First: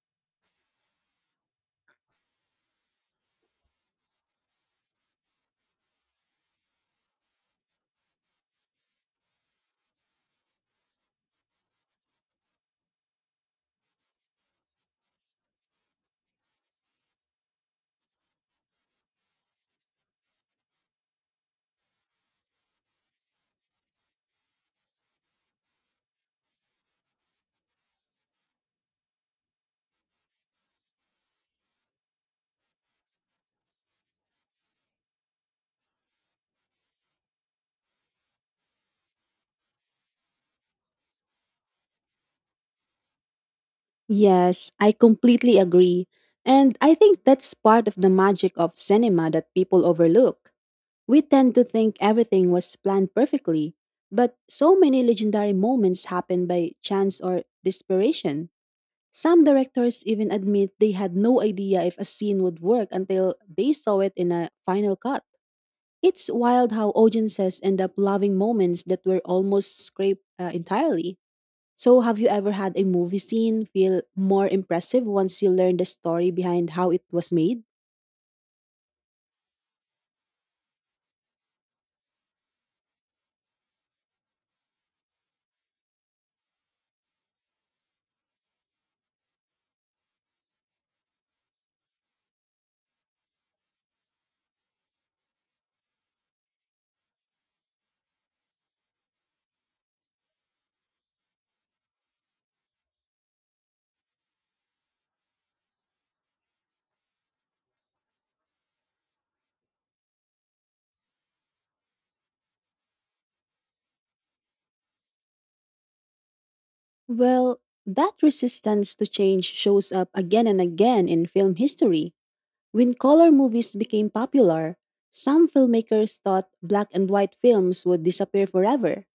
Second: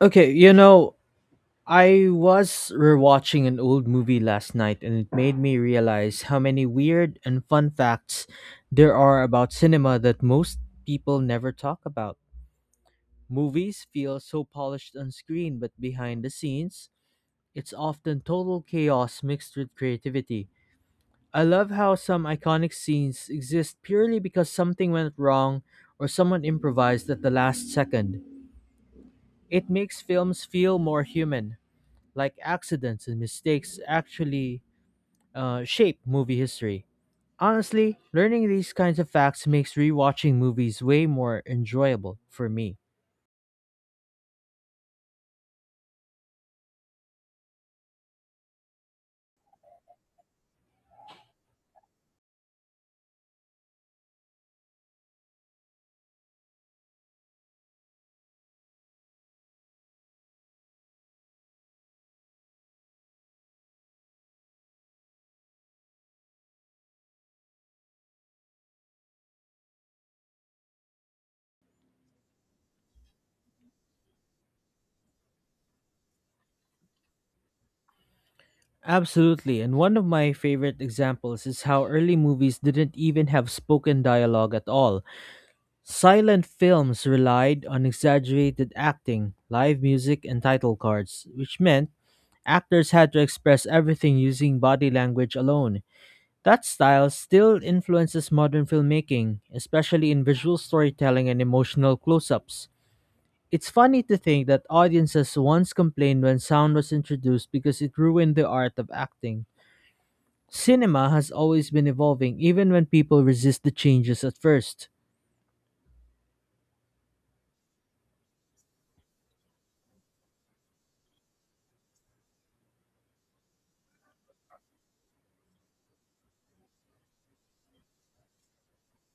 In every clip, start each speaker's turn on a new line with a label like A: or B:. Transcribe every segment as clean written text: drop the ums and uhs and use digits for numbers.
A: Okay, I was rewatching an old movie last night and it made me realize how many weird and fun facts there are about cinema that most people never talk about. Movies feel so polished on screen, but behind the scenes, it's often total chaos mixed with creativity. I love how some iconic scenes exist purely because something went wrong or someone improvised at the last second. It makes films feel more human, like accidents and mistakes actually shape movie history. Honestly, learning these kinds of facts makes rewatching movies way more enjoyable for me.
B: Yes, I completely agree. And I think that's part of the magic of cinema that people overlook. We tend to think everything was planned perfectly, but so many legendary moments happen by chance or desperation. Some directors even admit they had no idea if a scene would work until they saw it in a final cut. It's wild how audiences end up loving moments that were almost scraped entirely. So, have you ever had a movie scene feel more impressive once you learned the story behind how it was made?
A: Absolutely, and one of my favorite examples is how early movies didn't even have spoken dialogue at all. Silent films relied on exaggerated acting, live music, and title cards, which meant actors had to express everything using body language alone. That style still influences modern filmmaking, especially in visual storytelling and emotional close ups. It's funny to think that audiences once complained when sound was introduced because it ruined the art of acting. Cinema has always been evolving, even when people resist the changes at first.
B: Well, that resistance to change shows up again and again in film history. When color movies became popular, some filmmakers thought black and white films would disappear forever.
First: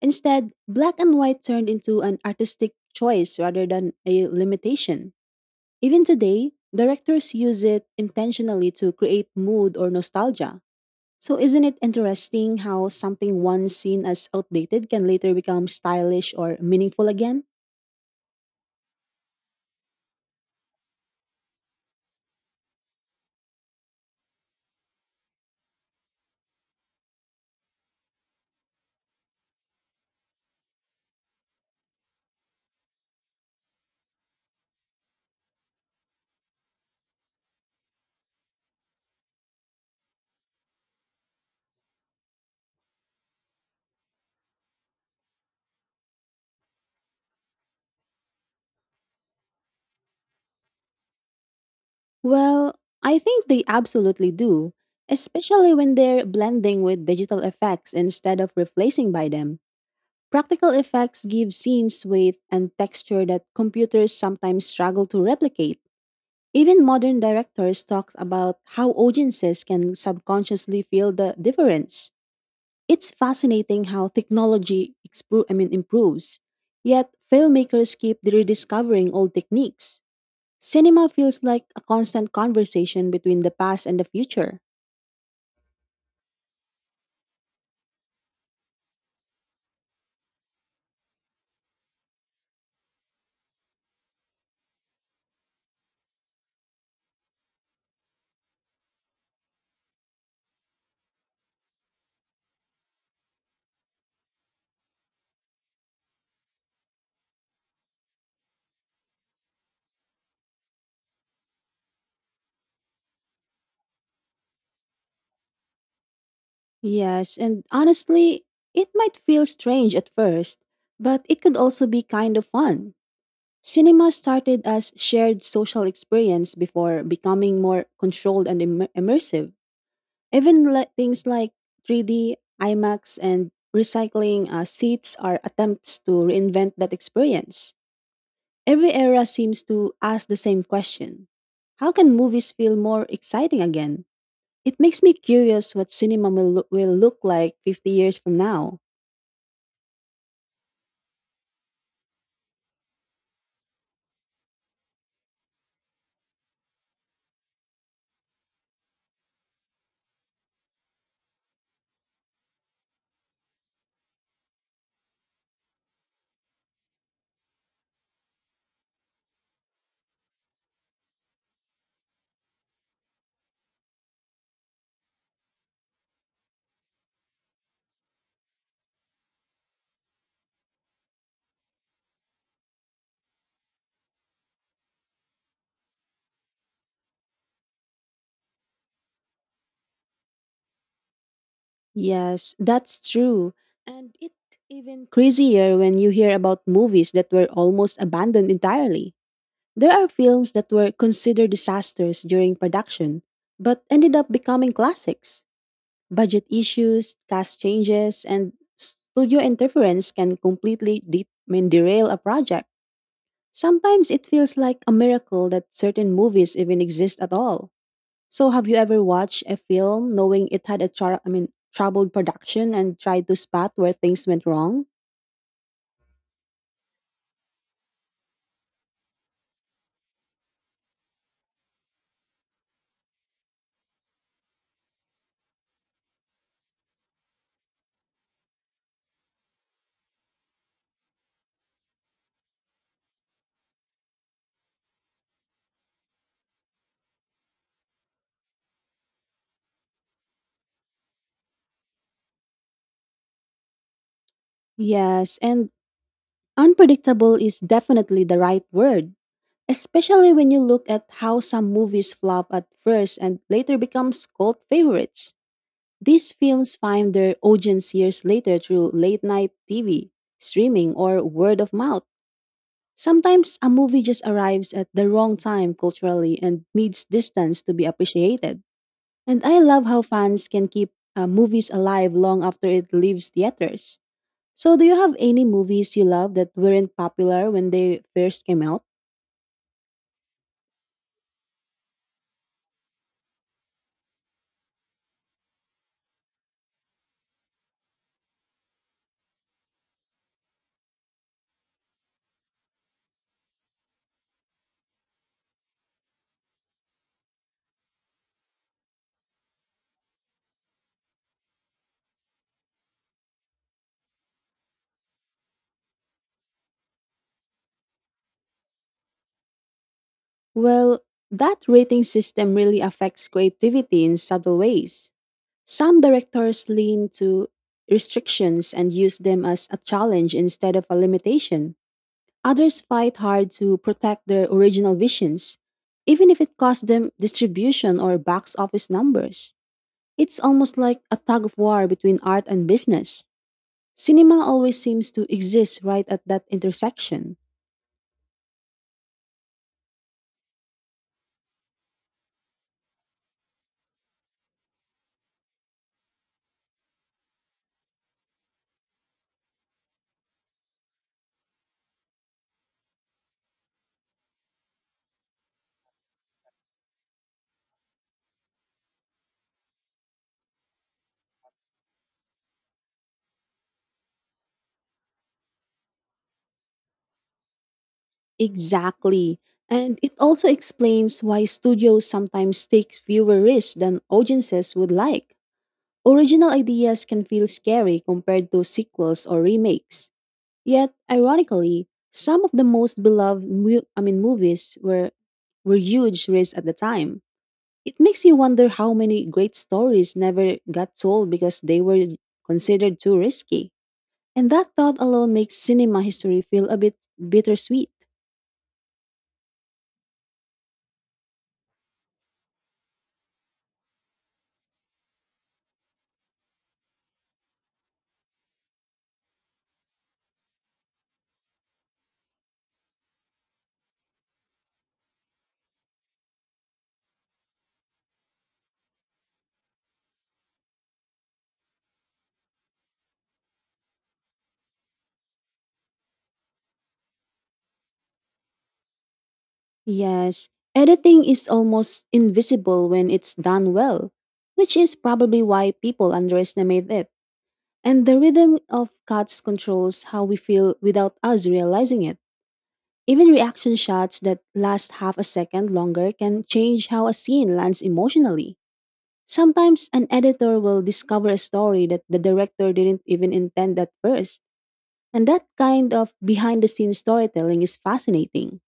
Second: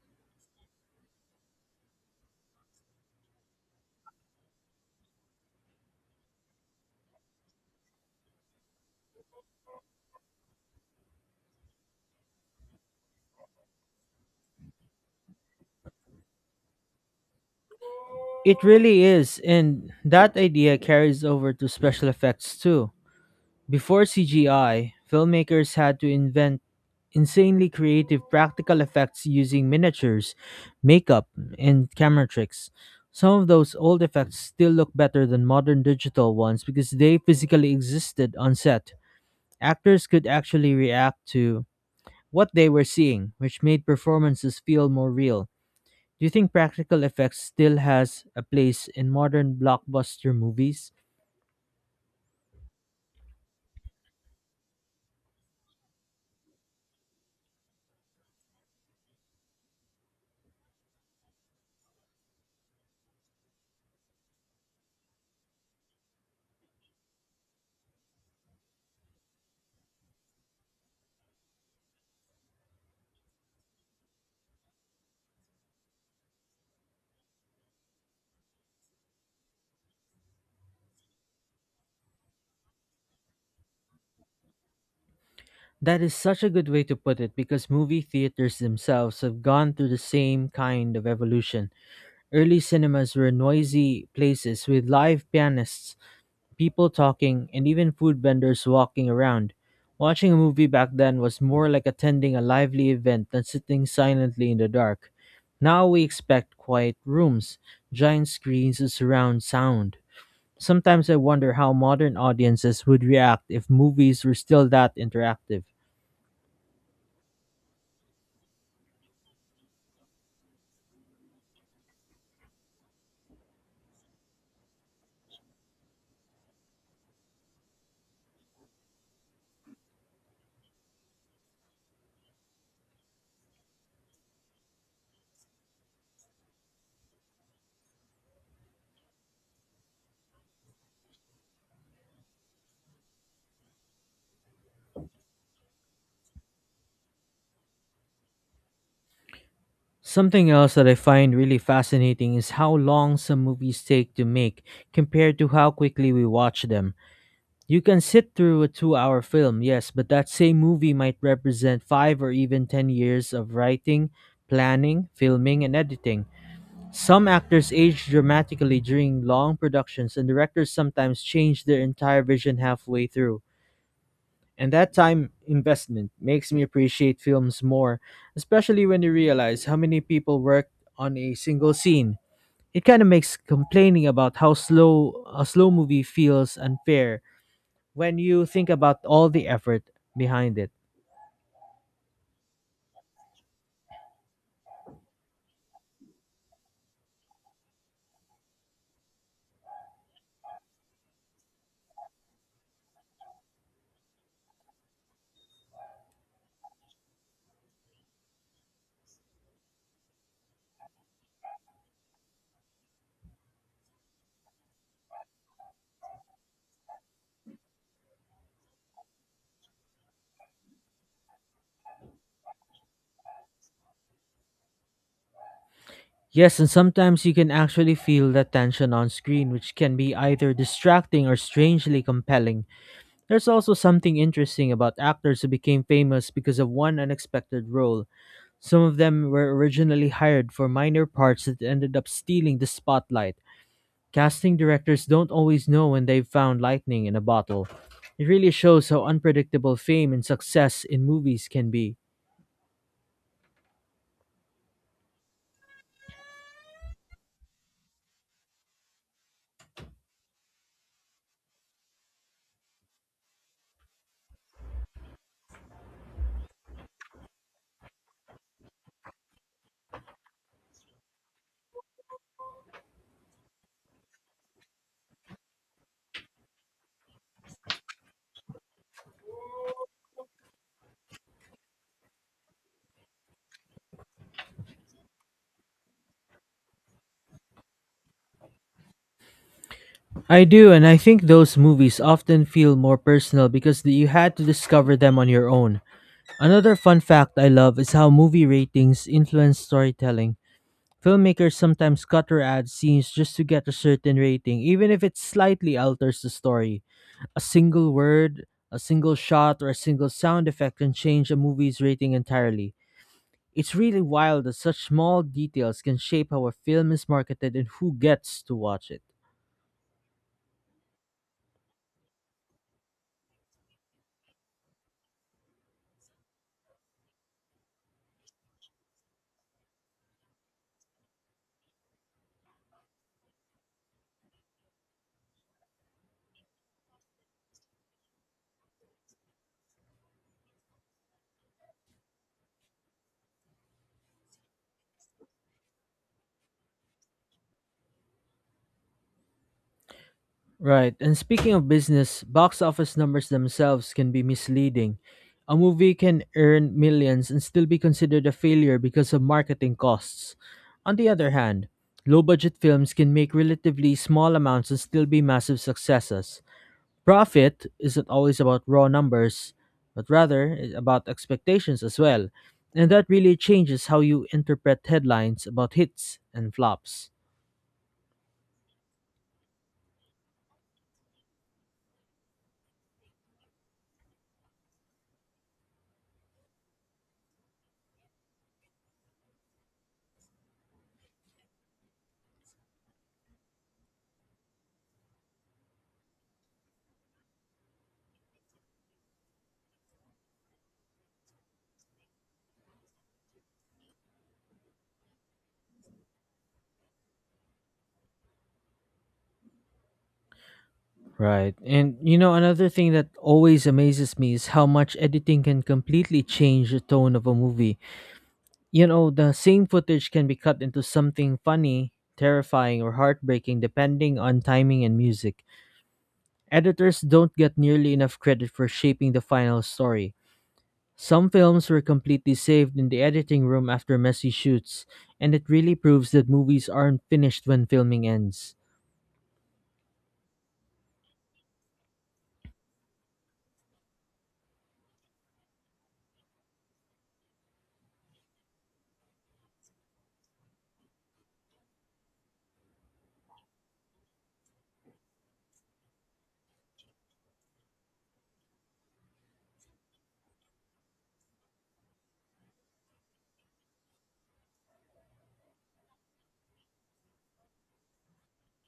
B: Instead, black and white turned into an artistic choice rather than a limitation. Even today, directors use it intentionally to create mood or nostalgia. So isn't it interesting how something once seen as outdated can later become stylish or meaningful again?
A: It really is, and that idea carries over to special effects too. Before CGI, filmmakers had to invent insanely creative practical effects using miniatures, makeup, and camera tricks. Some of those old effects still look better than modern digital ones because they physically existed on set. Actors could actually react to what they were seeing, which made performances feel more real. Do you think practical effects still has a place in modern blockbuster movies?
B: Well, I think they absolutely do, especially when they're blending with digital effects instead of replacing by them. Practical effects give scenes weight and texture that computers sometimes struggle to replicate. Even modern directors talk about how audiences can subconsciously feel the difference. It's fascinating how technology improves, yet filmmakers keep rediscovering old techniques. Cinema feels like a constant conversation between the past and the future.
A: That is such a good way to put it because movie theaters themselves have gone through the same kind of evolution. Early cinemas were noisy places with live pianists, people talking, and even food vendors walking around. Watching a movie back then was more like attending a lively event than sitting silently in the dark. Now we expect quiet rooms, giant screens, and surround sound. Sometimes I wonder how modern audiences would react if movies were still that interactive.
B: Yes, and honestly, it might feel strange at first, but it could also be kind of fun. Cinema started as shared social experience before becoming more controlled and immersive. Even like things like 3D, IMAX, and recycling seats are attempts to reinvent that experience. Every era seems to ask the same question. How can movies feel more exciting again? It makes me curious what cinema will look like 50 years from now.
A: Something else that I find really fascinating is how long some movies take to make compared to how quickly we watch them. You can sit through a 2-hour film, yes, but that same movie might represent 5 or even 10 years of writing, planning, filming, and editing. Some actors age dramatically during long productions, and directors sometimes change their entire vision halfway through. And that time investment makes me appreciate films more, especially when you realize how many people worked on a single scene. It kind of makes complaining about how slow a slow movie feels unfair when you think about all the effort behind it.
B: Yes, that's true. And it's even crazier when you hear about movies that were almost abandoned entirely. There are films that were considered disasters during production, but ended up becoming classics. Budget issues, cast changes, and studio interference can completely derail a project. Sometimes it feels like a miracle that certain movies even exist at all. So, have you ever watched a film knowing it had a troubled production and tried to spot where things went wrong?
A: Yes, and sometimes you can actually feel that tension on screen, which can be either distracting or strangely compelling. There's also something interesting about actors who became famous because of one unexpected role. Some of them were originally hired for minor parts that ended up stealing the spotlight. Casting directors don't always know when they've found lightning in a bottle. It really shows how unpredictable fame and success in movies can be.
B: Yes, and unpredictable is definitely the right word, especially when you look at how some movies flop at first and later becomes cult favorites. These films find their audience years later through late night TV, streaming, or word of mouth. Sometimes a movie just arrives at the wrong time culturally and needs distance to be appreciated. And I love how fans can keep movies alive long after it leaves theaters. So, do you have any movies you love that weren't popular when they first came out?
A: I do, and I think those movies often feel more personal because you had to discover them on your own. Another fun fact I love is how movie ratings influence storytelling. Filmmakers sometimes cut or add scenes just to get a certain rating, even if it slightly alters the story. A single word, a single shot, or a single sound effect can change a movie's rating entirely. It's really wild that such small details can shape how a film is marketed and who gets to watch it.
B: Well, that rating system really affects creativity in subtle ways. Some directors lean to restrictions and use them as a challenge instead of a limitation. Others fight hard to protect their original visions, even if it costs them distribution or box office numbers. It's almost like a tug of war between art and business. Cinema always seems to exist right at that intersection.
A: Right, and speaking of business, box office numbers themselves can be misleading. A movie can earn millions and still be considered a failure because of marketing costs. On the other hand, low budget films can make relatively small amounts and still be massive successes. Profit isn't always about raw numbers, but rather about expectations as well. And that really changes how you interpret headlines about hits and flops.
B: Exactly. And it also explains why studios sometimes take fewer risks than audiences would like. Original ideas can feel scary compared to sequels or remakes. Yet, ironically, some of the most beloved movies were huge risks at the time. It makes you wonder how many great stories never got told because they were considered too risky. And that thought alone makes cinema history feel a bit bittersweet.
A: Right. And another thing that always amazes me is how much editing can completely change the tone of a movie. The same footage can be cut into something funny, terrifying, or heartbreaking depending on timing and music. Editors don't get nearly enough credit for shaping the final story. Some films were completely saved in the editing room after messy shoots, and it really proves that movies aren't finished when filming ends.
B: Yes, editing is almost invisible when it's done well, which is probably why people underestimate it. And the rhythm of cuts controls how we feel without us realizing it. Even reaction shots that last half a second longer can change how a scene lands emotionally. Sometimes an editor will discover a story that the director didn't even intend at first. And that kind of behind the scenes storytelling is fascinating.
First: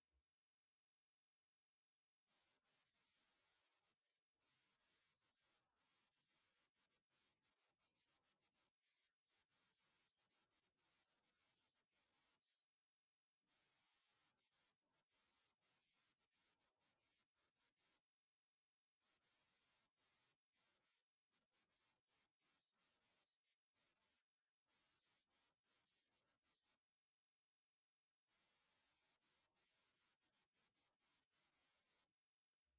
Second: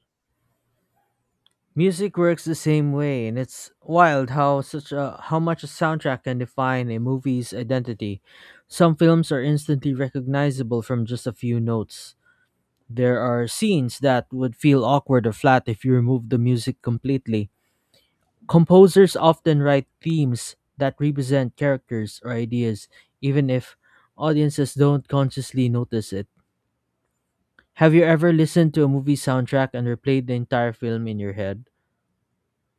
A: Music works the same way, and it's wild how such a how much a soundtrack can define a movie's identity. Some films are instantly recognizable from just a few notes. There are scenes that would feel awkward or flat if you removed the music completely. Composers often write themes that represent characters or ideas, even if audiences don't consciously notice it. Have you ever listened to a movie soundtrack and replayed the entire film in your head?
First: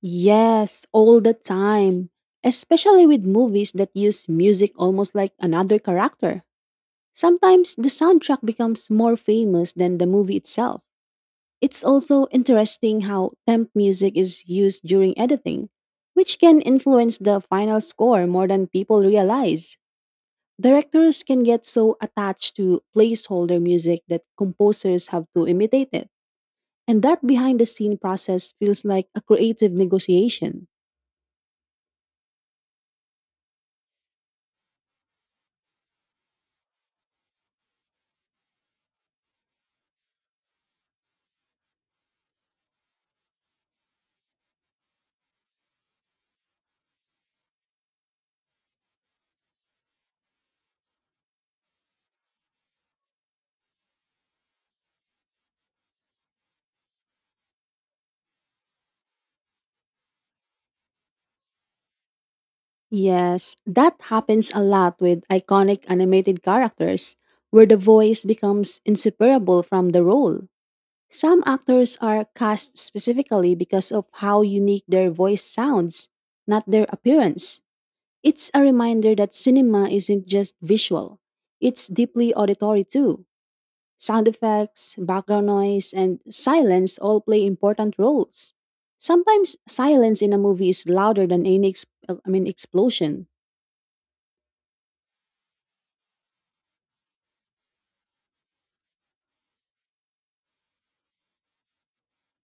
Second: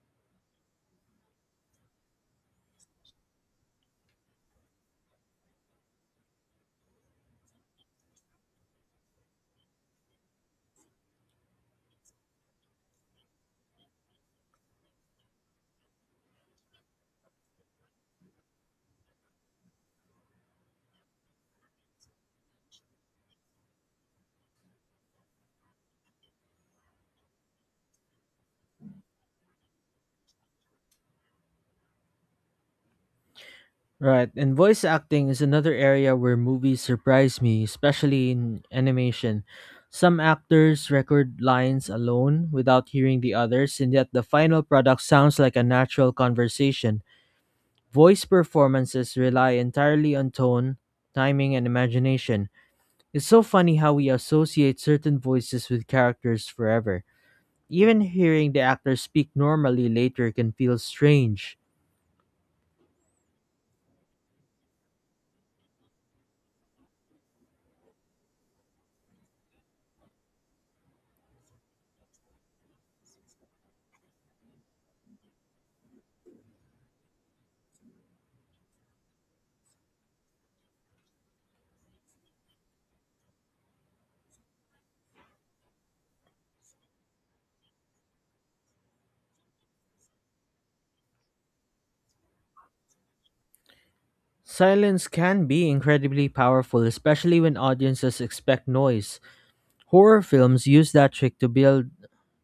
B: Yes, all the time. Especially with movies that use music almost like another character. Sometimes the soundtrack becomes more famous than the movie itself. It's also interesting how temp music is used during editing, which can influence the final score more than people realize. Directors can get so attached to placeholder music that composers have to imitate it. And that behind the scene process feels like a creative negotiation.
A: Right, and voice acting is another area where movies surprise me, especially in animation. Some actors record lines alone without hearing the others, and yet the final product sounds like a natural conversation. Voice performances rely entirely on tone, timing, and imagination. It's so funny how we associate certain voices with characters forever. Even hearing the actor speak normally later can feel strange.
B: Yes, that happens a lot with iconic animated characters, where the voice becomes inseparable from the role. Some actors are cast specifically because of how unique their voice sounds, not their appearance. It's a reminder that cinema isn't just visual, it's deeply auditory too. Sound effects, background noise, and silence all play important roles. Sometimes silence in a movie is louder than any explosion.
A: Silence can be incredibly powerful, especially when audiences expect noise. Horror films use that trick to build,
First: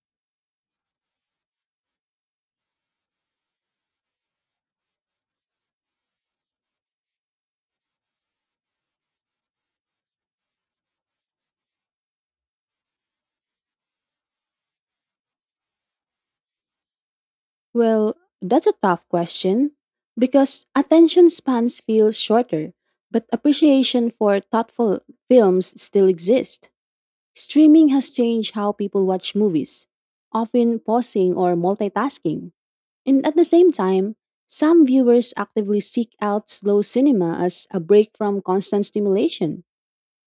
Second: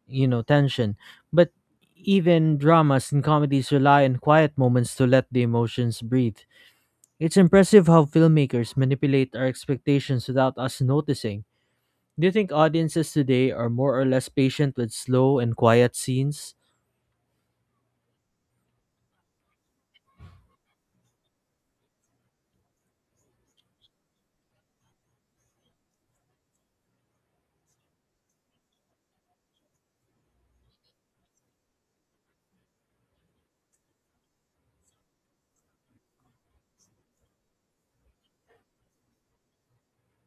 A: you know, tension, but even dramas and comedies rely on quiet moments to let the emotions breathe. It's impressive how filmmakers manipulate our expectations without us noticing. Do you think audiences today are more or less patient with slow and quiet scenes?
B: Well, that's a tough question because attention spans feel shorter, but appreciation for thoughtful films still exists. Streaming has changed how people watch movies, often pausing or multitasking. And at the same time, some viewers actively seek out slow cinema as a break from constant stimulation.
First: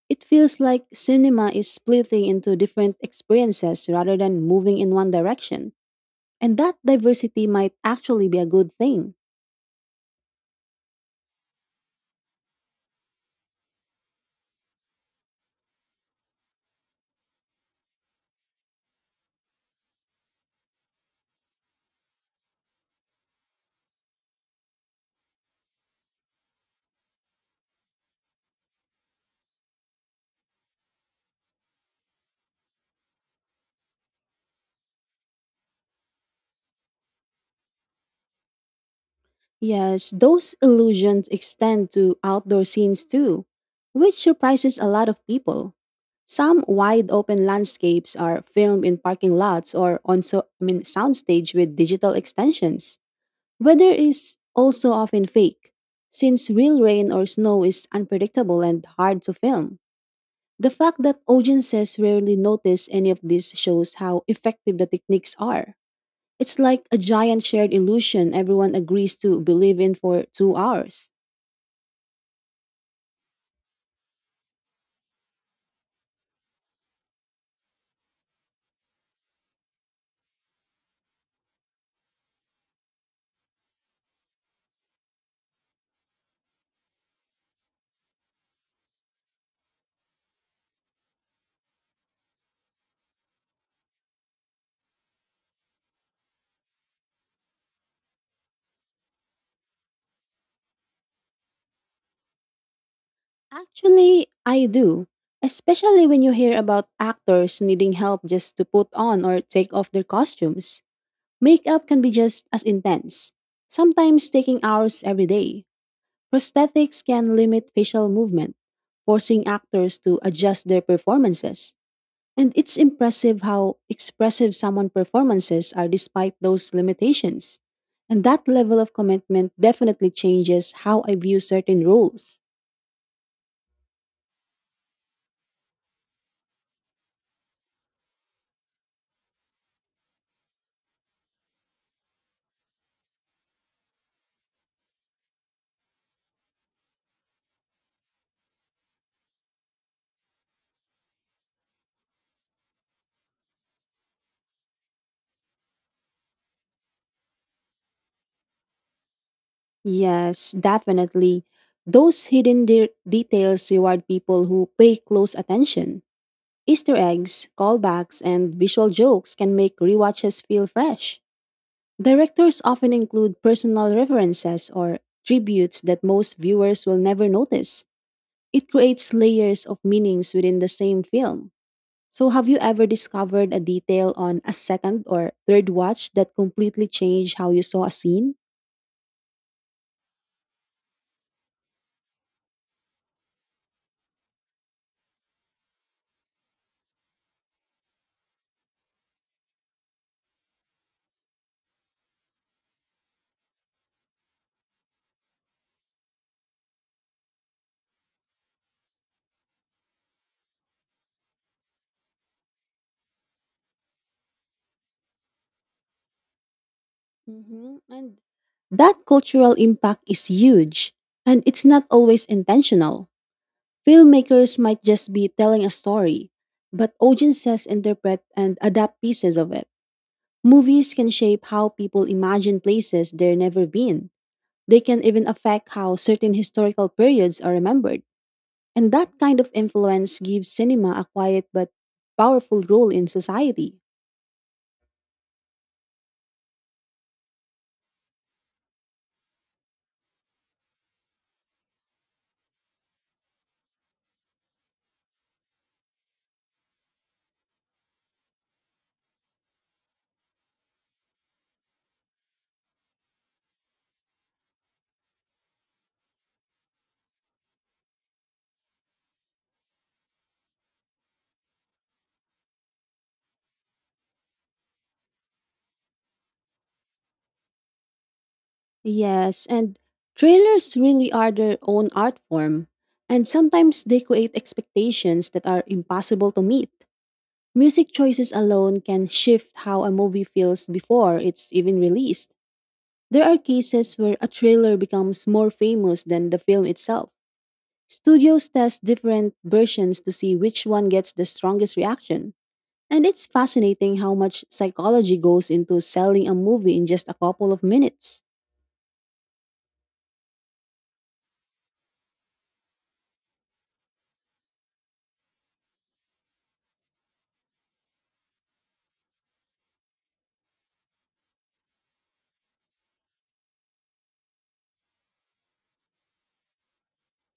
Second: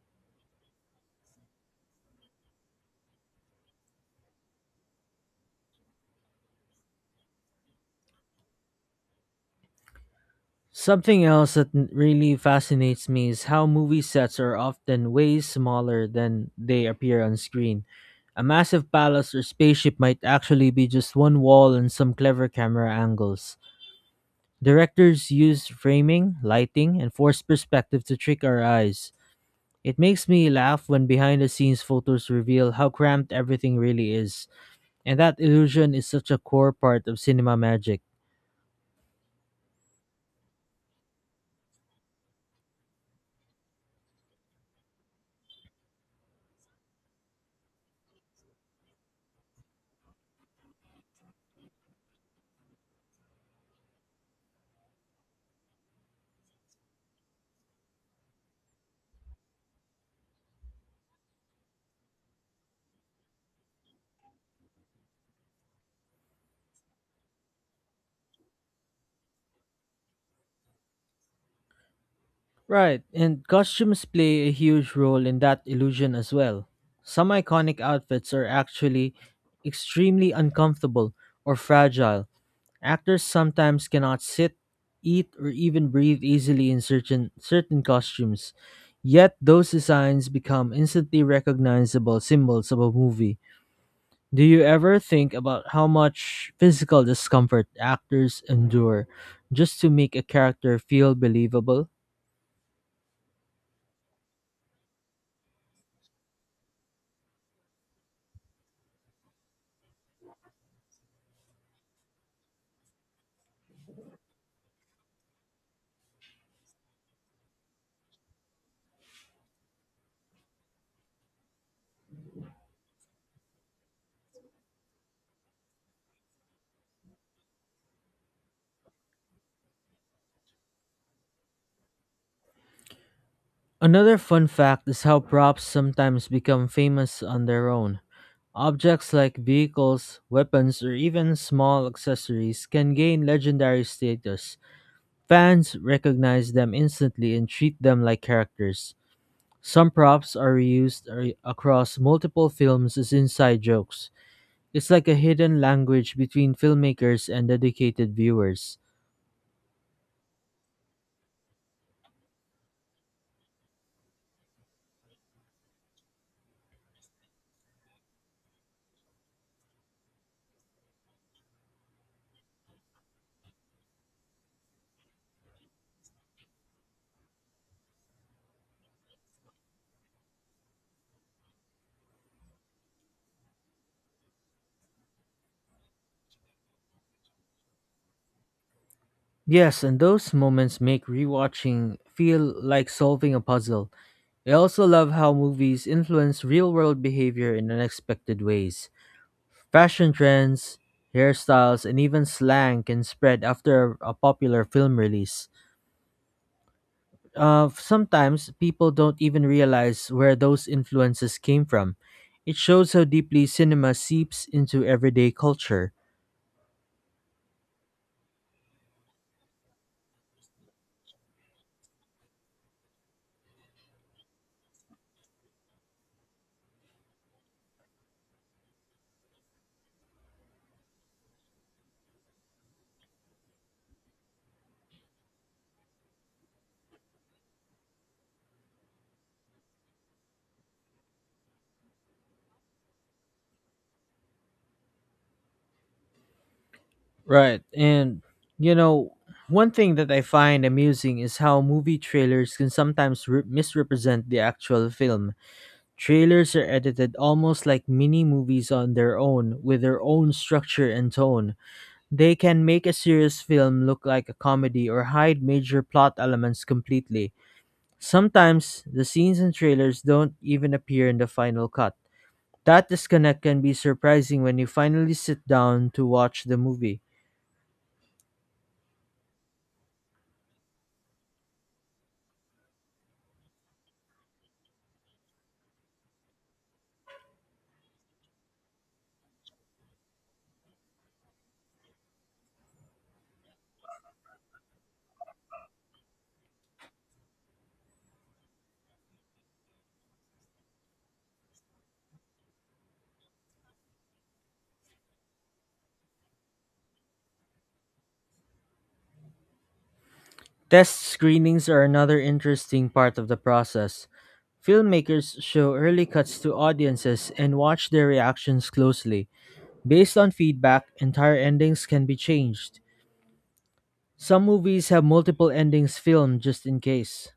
B: It feels like cinema is splitting into different experiences rather than moving in one direction. And that diversity might actually be a good thing.
A: Something else that really fascinates me is how movie sets are often way smaller than they appear on screen. A massive palace or spaceship might actually be just one wall and some clever camera angles. Directors use framing, lighting, and forced perspective to trick our eyes. It makes me laugh when behind the scenes photos reveal how cramped everything really is, and that illusion is such a core part of cinema magic.
B: Yes, those illusions extend to outdoor scenes too, which surprises a lot of people. Some wide open landscapes are filmed in parking lots or on soundstage with digital extensions. Weather is also often fake, since real rain or snow is unpredictable and hard to film. The fact that audiences rarely notice any of this shows how effective the techniques are. It's like a giant shared illusion everyone agrees to believe in for 2 hours.
A: Right, and costumes play a huge role in that illusion as well. Some iconic outfits are actually extremely uncomfortable or fragile. Actors sometimes cannot sit, eat, or even breathe easily in certain costumes. Yet those designs become instantly recognizable symbols of a movie. Do you ever think about how much physical discomfort actors endure just to make a character feel believable?
B: Actually, I do. Especially when you hear about actors needing help just to put on or take off their costumes. Makeup can be just as intense, sometimes taking hours every day. Prosthetics can limit facial movement, forcing actors to adjust their performances. And it's impressive how expressive someone performances are despite those limitations. And that level of commitment definitely changes how I view certain roles.
A: Another fun fact is how props sometimes become famous on their own. Objects like vehicles, weapons, or even small accessories can gain legendary status. Fans recognize them instantly and treat them like characters. Some props are reused across multiple films as inside jokes. It's like a hidden language between filmmakers and dedicated viewers.
B: Yes, definitely. Those hidden details reward people who pay close attention. Easter eggs, callbacks, and visual jokes can make rewatches feel fresh. Directors often include personal references or tributes that most viewers will never notice. It creates layers of meanings within the same film. So, have you ever discovered a detail on a second or third watch that completely changed how you saw a scene?
A: Yes, and those moments make rewatching feel like solving a puzzle. I also love how movies influence real world behavior in unexpected ways. Fashion trends, hairstyles, and even slang can spread after a popular film release. Sometimes people don't even realize where those influences came from. It shows how deeply cinema seeps into everyday culture.
B: And that cultural impact is huge, and it's not always intentional. Filmmakers might just be telling a story, but audiences interpret and adapt pieces of it. Movies can shape how people imagine places they've never been. They can even affect how certain historical periods are remembered. And that kind of influence gives cinema a quiet but powerful role in society.
A: Right. And you know, one thing that I find amusing is how movie trailers can sometimes misrepresent the actual film. Trailers are edited almost like mini movies on their own, with their own structure and tone. They can make a serious film look like a comedy or hide major plot elements completely. Sometimes the scenes in trailers don't even appear in the final cut. That disconnect can be surprising when you finally sit down to watch the movie.
B: Yes, and trailers really are their own art form. And sometimes they create expectations that are impossible to meet. Music choices alone can shift how a movie feels before it's even released. There are cases where a trailer becomes more famous than the film itself. Studios test different versions to see which one gets the strongest reaction. And it's fascinating how much psychology goes into selling a movie in just a couple of minutes.
A: Test screenings are another interesting part of the process. Filmmakers show early cuts to audiences and watch their reactions closely. Based on feedback, entire endings can be changed. Some movies have multiple endings filmed just in case.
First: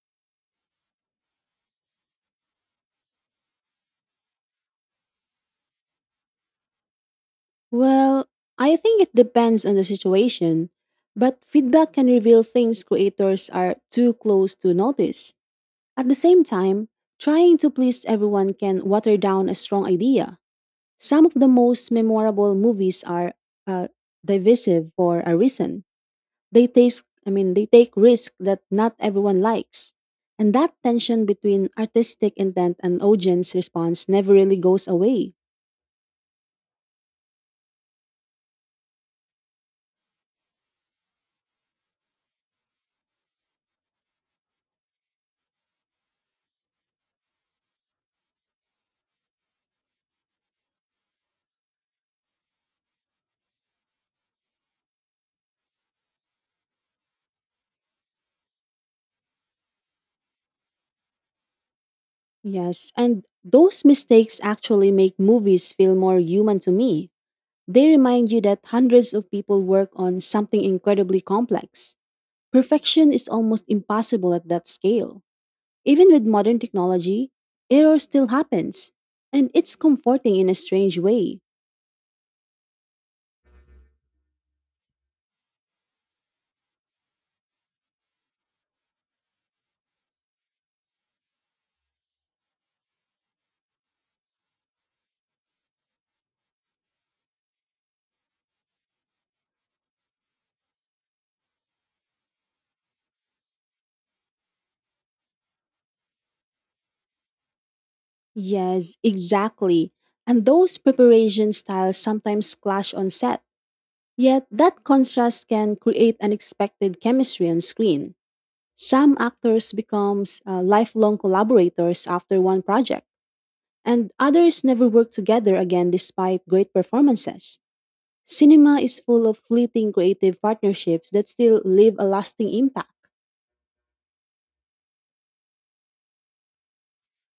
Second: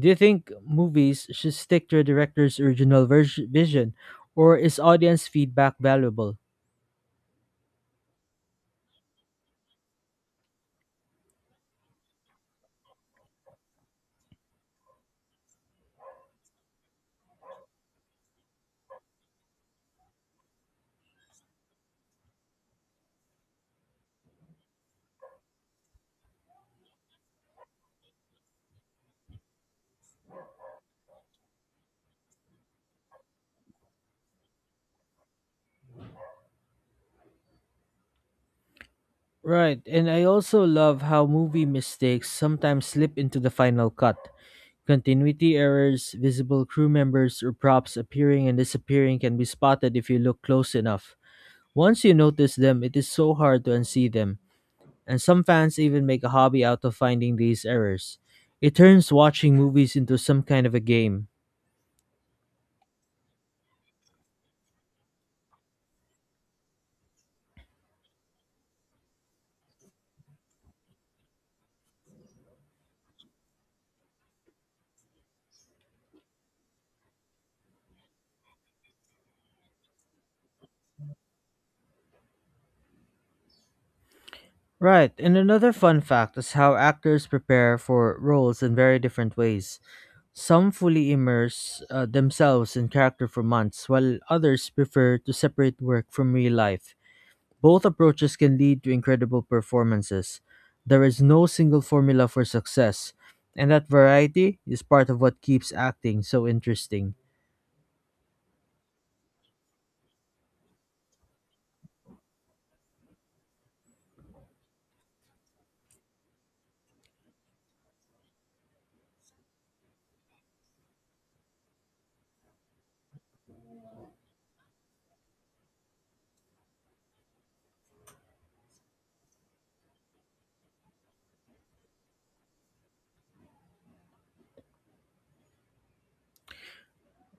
A: Do you think movies should stick to a director's original vision, or is audience feedback valuable?
B: Well, I think it depends on the situation, but feedback can reveal things creators are too close to notice. At the same time, trying to please everyone can water down a strong idea. Some of the most memorable movies are uh, divisive for a reason. They taste I mean they take risks that not everyone likes. And that tension between artistic intent and audience response never really goes away.
A: Right, and I also love how movie mistakes sometimes slip into the final cut. Continuity errors, visible crew members, or props appearing and disappearing can be spotted if you look close enough. Once you notice them, it is so hard to unsee them, and some fans even make a hobby out of finding these errors. It turns watching movies into some kind of a game.
B: Yes, and those mistakes actually make movies feel more human to me. They remind you that hundreds of people work on something incredibly complex. Perfection is almost impossible at that scale. Even with modern technology, error still happens, and it's comforting in a strange way.
A: Right, and another fun fact is how actors prepare for roles in very different ways. Some fully immerse themselves in character for months, while others prefer to separate work from real life. Both approaches can lead to incredible performances. There is no single formula for success, and that variety is part of what keeps acting so interesting.
B: Yes, exactly. And those preparation styles sometimes clash on set. Yet that contrast can create unexpected chemistry on screen. Some actors become lifelong collaborators after one project, and others never work together again despite great performances. Cinema is full of fleeting creative partnerships that still leave a lasting impact.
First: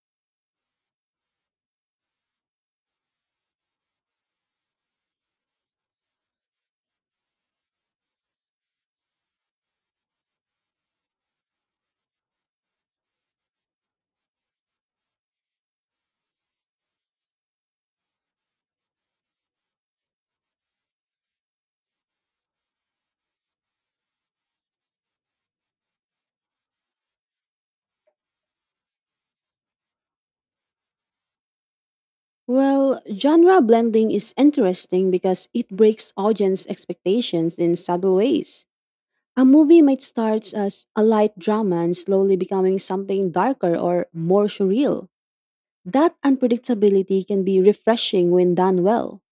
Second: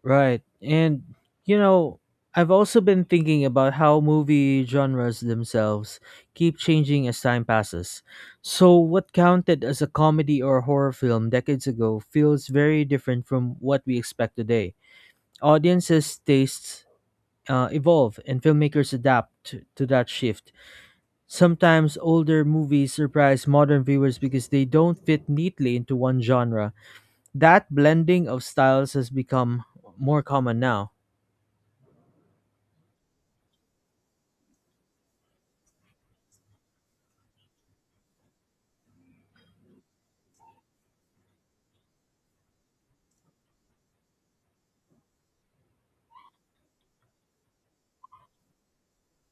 A: Right. And, you know, I've also been thinking about how movie genres themselves keep changing as time passes. So, what counted as a comedy or horror film decades ago feels very different from what we expect today. Audiences' tastes evolve and filmmakers adapt to that shift. Sometimes older movies surprise modern viewers because they don't fit neatly into one genre. That blending of styles has become more common now.
B: Well, genre blending is interesting because it breaks audience expectations in subtle ways. A movie might start as a light drama and slowly becoming something darker or more surreal. That unpredictability can be refreshing when done well.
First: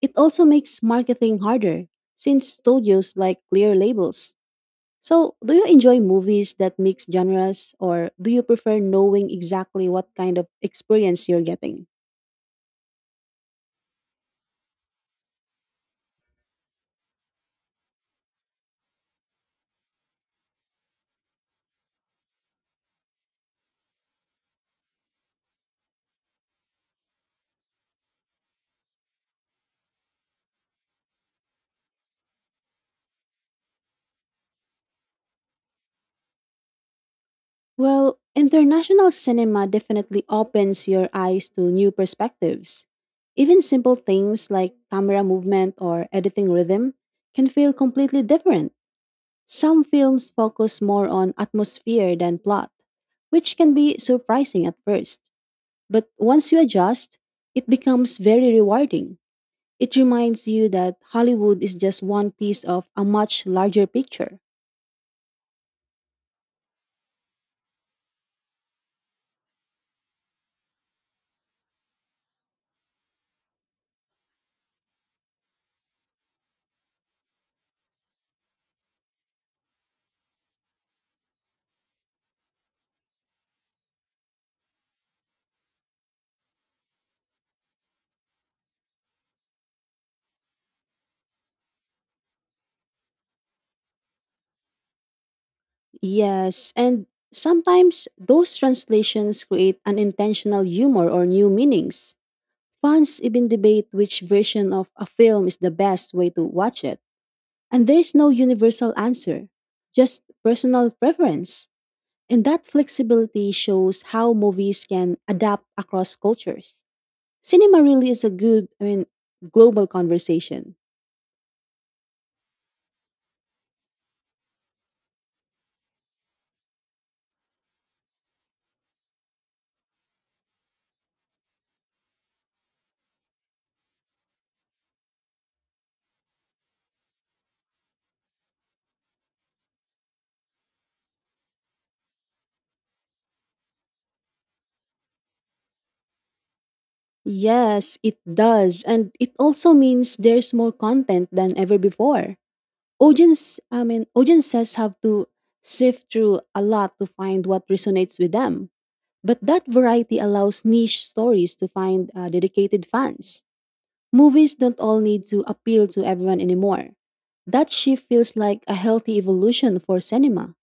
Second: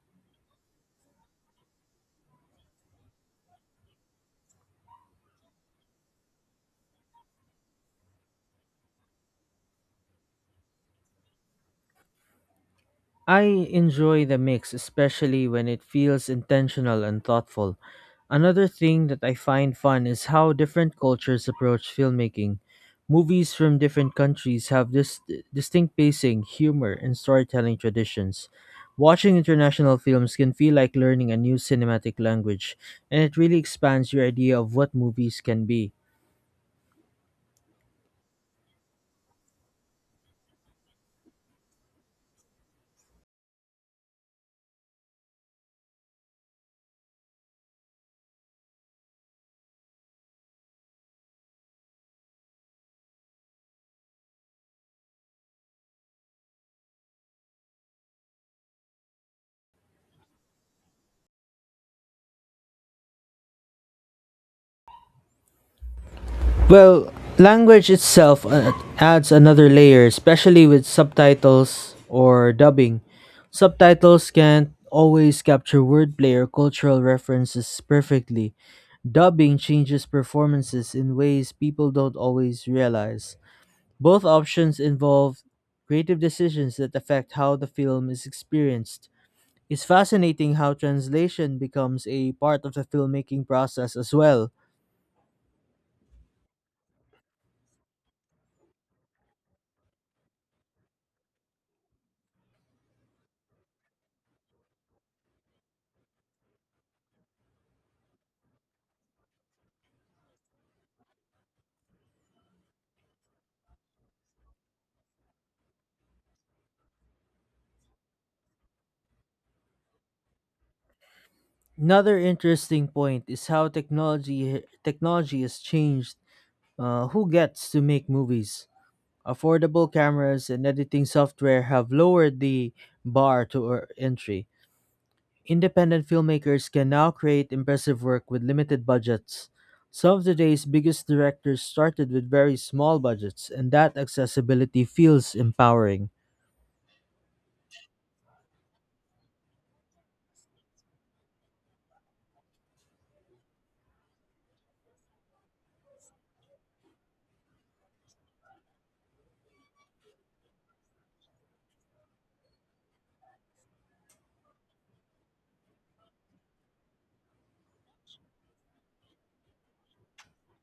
B: It also makes marketing harder, since studios like clear labels. So, do you enjoy movies that mix genres, or do you prefer knowing exactly what kind of experience you're getting?
A: I enjoy the mix, especially when it feels intentional and thoughtful. Another thing that I find fun is how different cultures approach filmmaking. Movies from different countries have this distinct pacing, humor, and storytelling traditions. Watching international films can feel like learning a new cinematic language, and it really expands your idea of what movies can be.
B: Well, international cinema definitely opens your eyes to new perspectives. Even simple things like camera movement or editing rhythm can feel completely different. Some films focus more on atmosphere than plot, which can be surprising at first. But once you adjust, it becomes very rewarding. It reminds you that Hollywood is just one piece of a much larger picture.
A: Well, language itself adds another layer, especially with subtitles or dubbing. Subtitles can't always capture wordplay or cultural references perfectly. Dubbing changes performances in ways people don't always realize. Both options involve creative decisions that affect how the film is experienced. It's fascinating how translation becomes a part of the filmmaking process as well.
B: Yes, and sometimes those translations create unintentional humor or new meanings. Fans even debate which version of a film is the best way to watch it. And there is no universal answer, just personal preference. And that flexibility shows how movies can adapt across cultures. Cinema really is a global conversation.
A: Another interesting point is how technology has changed who gets to make movies. Affordable cameras and editing software have lowered the bar to entry. Independent filmmakers can now create impressive work with limited budgets. Some of today's biggest directors started with very small budgets, and that accessibility feels empowering.
B: Yes, it does. And it also means there's more content than ever before. Audiences have to sift through a lot to find what resonates with them. But that variety allows niche stories to find dedicated fans. Movies don't all need to appeal to everyone anymore. That shift feels like a healthy evolution for cinema.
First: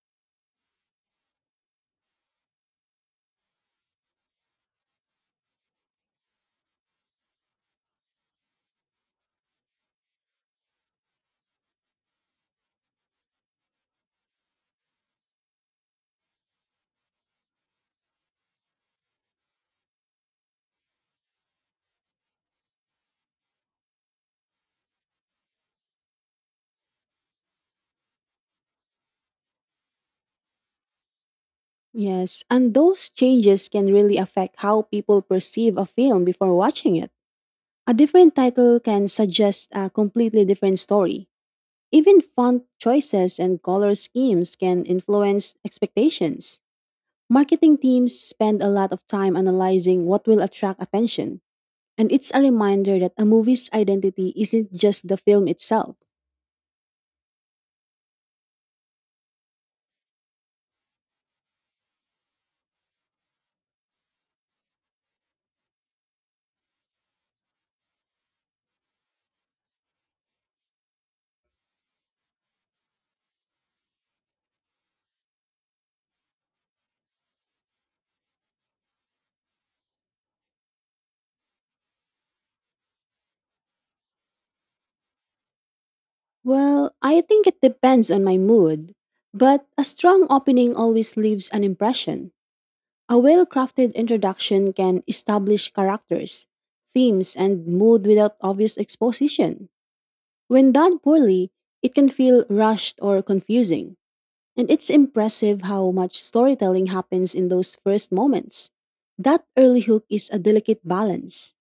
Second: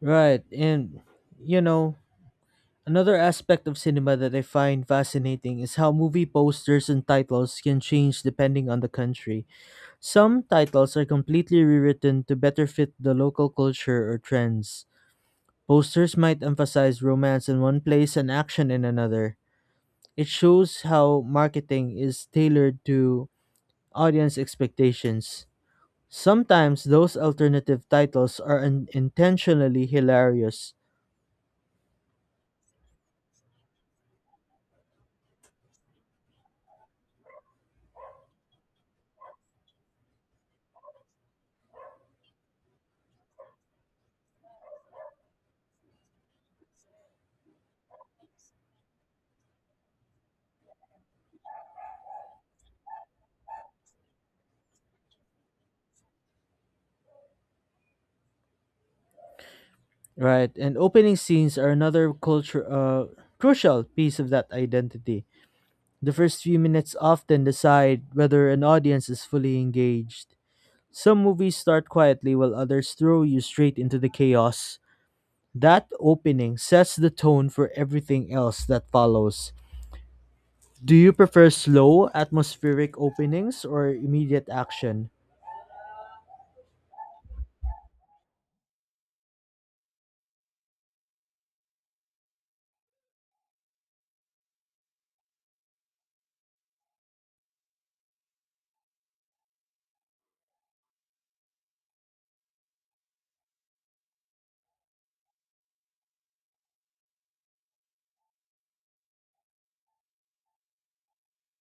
A: Right, and you know, another aspect of cinema that I find fascinating is how movie posters and titles can change depending on the country. Some titles are completely rewritten to better fit the local culture or trends. Posters might emphasize romance in one place and action in another. It shows how marketing is tailored to audience expectations. Sometimes those alternative titles are intentionally hilarious.
B: Yes, and those changes can really affect how people perceive a film before watching it. A different title can suggest a completely different story. Even font choices and color schemes can influence expectations. Marketing teams spend a lot of time analyzing what will attract attention, and it's a reminder that a movie's identity isn't just the film itself.
A: Right, and opening scenes are another culture crucial piece of that identity. The first few minutes often decide whether an audience is fully engaged. Some movies start quietly while others throw you straight into the chaos. That opening sets the tone for everything else that follows. Do you prefer slow, atmospheric openings or immediate action?
B: Well, I think it depends on my mood, but a strong opening always leaves an impression. A well crafted introduction can establish characters, themes, and mood without obvious exposition. When done poorly, it can feel rushed or confusing, and it's impressive how much storytelling happens in those first moments. That early hook is a delicate balance.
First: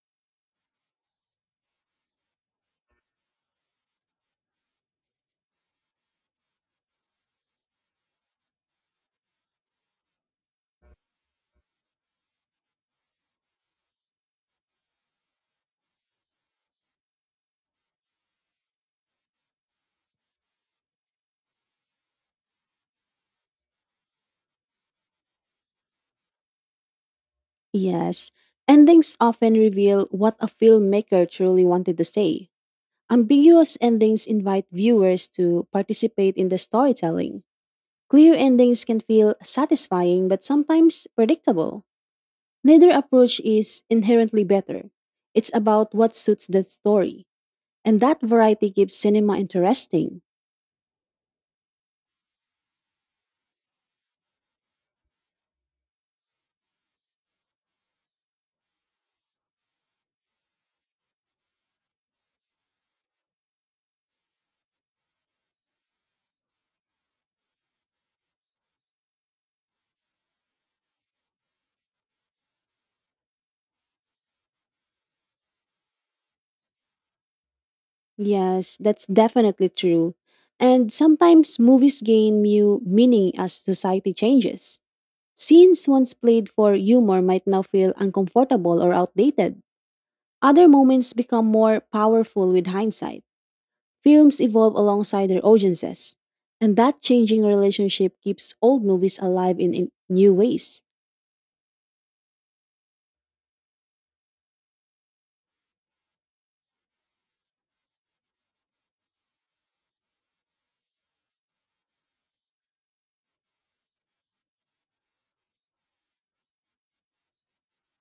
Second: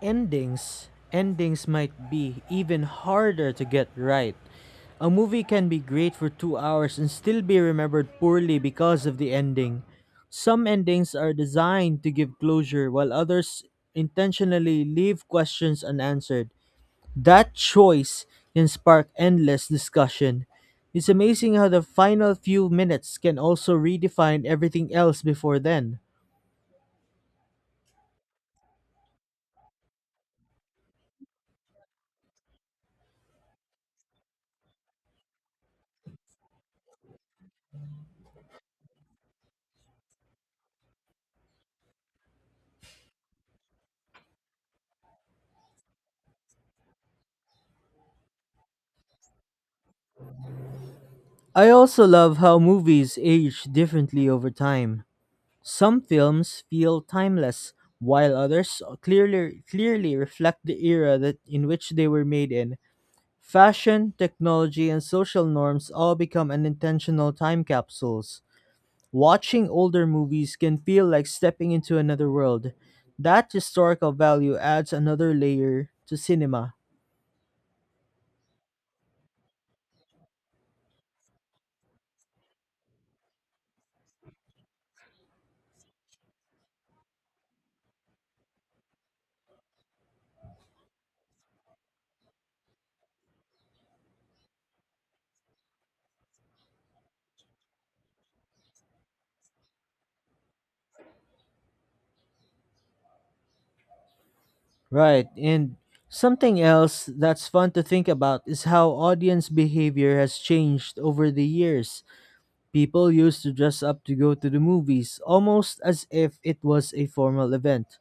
A: Endings might be even harder to get right. A movie can be great for 2 hours and still be remembered poorly because of the ending. Some endings are designed to give closure while others intentionally leave questions unanswered. That choice can spark endless discussion. It's amazing how the final few minutes can also redefine everything else before then.
B: Yes, endings often reveal what a filmmaker truly wanted to say. Ambiguous endings invite viewers to participate in the storytelling. Clear endings can feel satisfying but sometimes predictable. Neither approach is inherently better. It's about what suits the story. And that variety keeps cinema interesting.
A: I also love how movies age differently over time. Some films feel timeless, while others clearly reflect the era that in which they were made in. Fashion, technology, and social norms all become unintentional time capsules. Watching older movies can feel like stepping into another world. That historical value adds another layer to cinema.
B: Yes, that's definitely true. And sometimes movies gain new meaning as society changes. Scenes once played for humor might now feel uncomfortable or outdated. Other moments become more powerful with hindsight. Films evolve alongside their audiences. And that changing relationship keeps old movies alive in new ways.
A: Right, and something else that's fun to think about is how audience behavior has changed over the years. People used to dress up to go to the movies, almost as if it was a formal event.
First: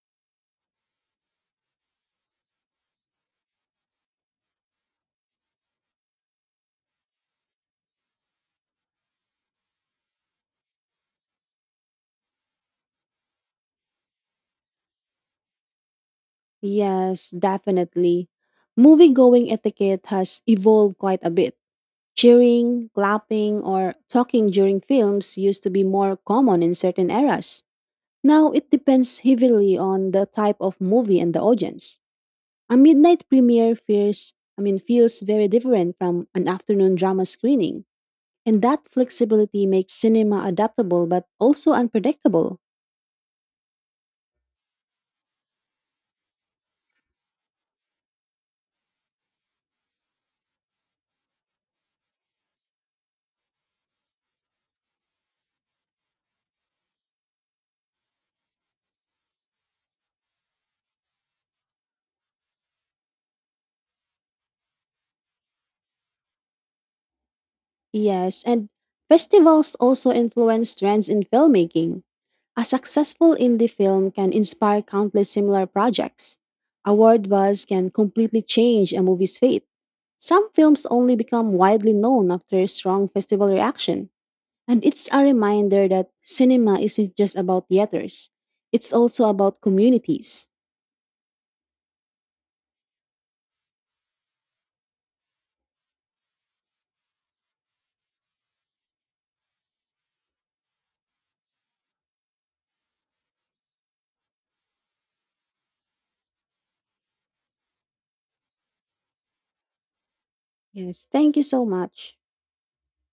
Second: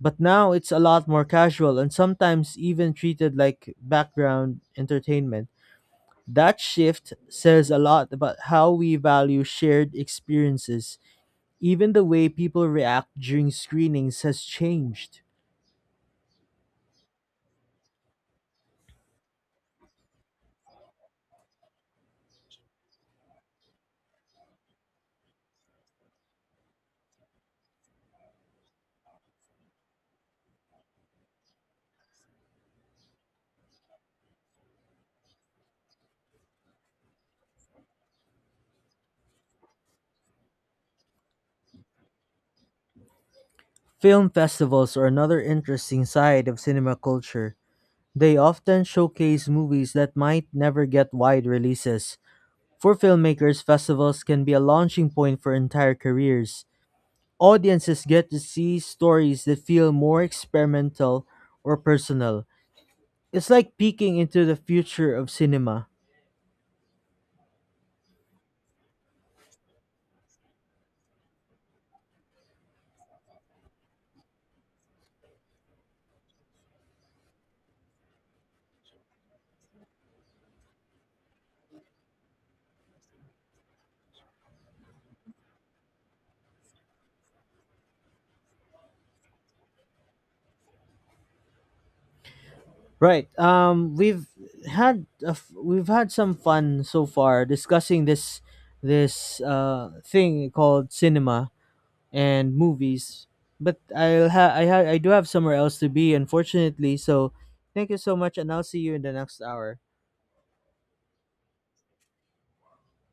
A: But now it's a lot more casual and sometimes even treated like background entertainment. That shift says a lot about how we value shared experiences. Even the way people react during screenings has changed.
B: Yes, definitely. Movie going etiquette has evolved quite a bit. Cheering, clapping, or talking during films used to be more common in certain eras. Now it depends heavily on the type of movie and the audience. A midnight premiere feels very different from an afternoon drama screening, and that flexibility makes cinema adaptable but also unpredictable.
A: Film festivals are another interesting side of cinema culture. They often showcase movies that might never get wide releases. For filmmakers, festivals can be a launching point for entire careers. Audiences get to see stories that feel more experimental or personal. It's like peeking into the future of cinema.
B: Yes, and festivals also influence trends in filmmaking. A successful indie film can inspire countless similar projects. Award buzz can completely change a movie's fate. Some films only become widely known after strong festival reaction. And it's a reminder that cinema isn't just about theaters, it's also about communities.
A: Right. We've had some fun so far discussing this thing called cinema and movies. But I'll ha- I do have somewhere else to be, unfortunately. So thank you so much, and I'll see you in the next hour.
B: Yes, thank you so much.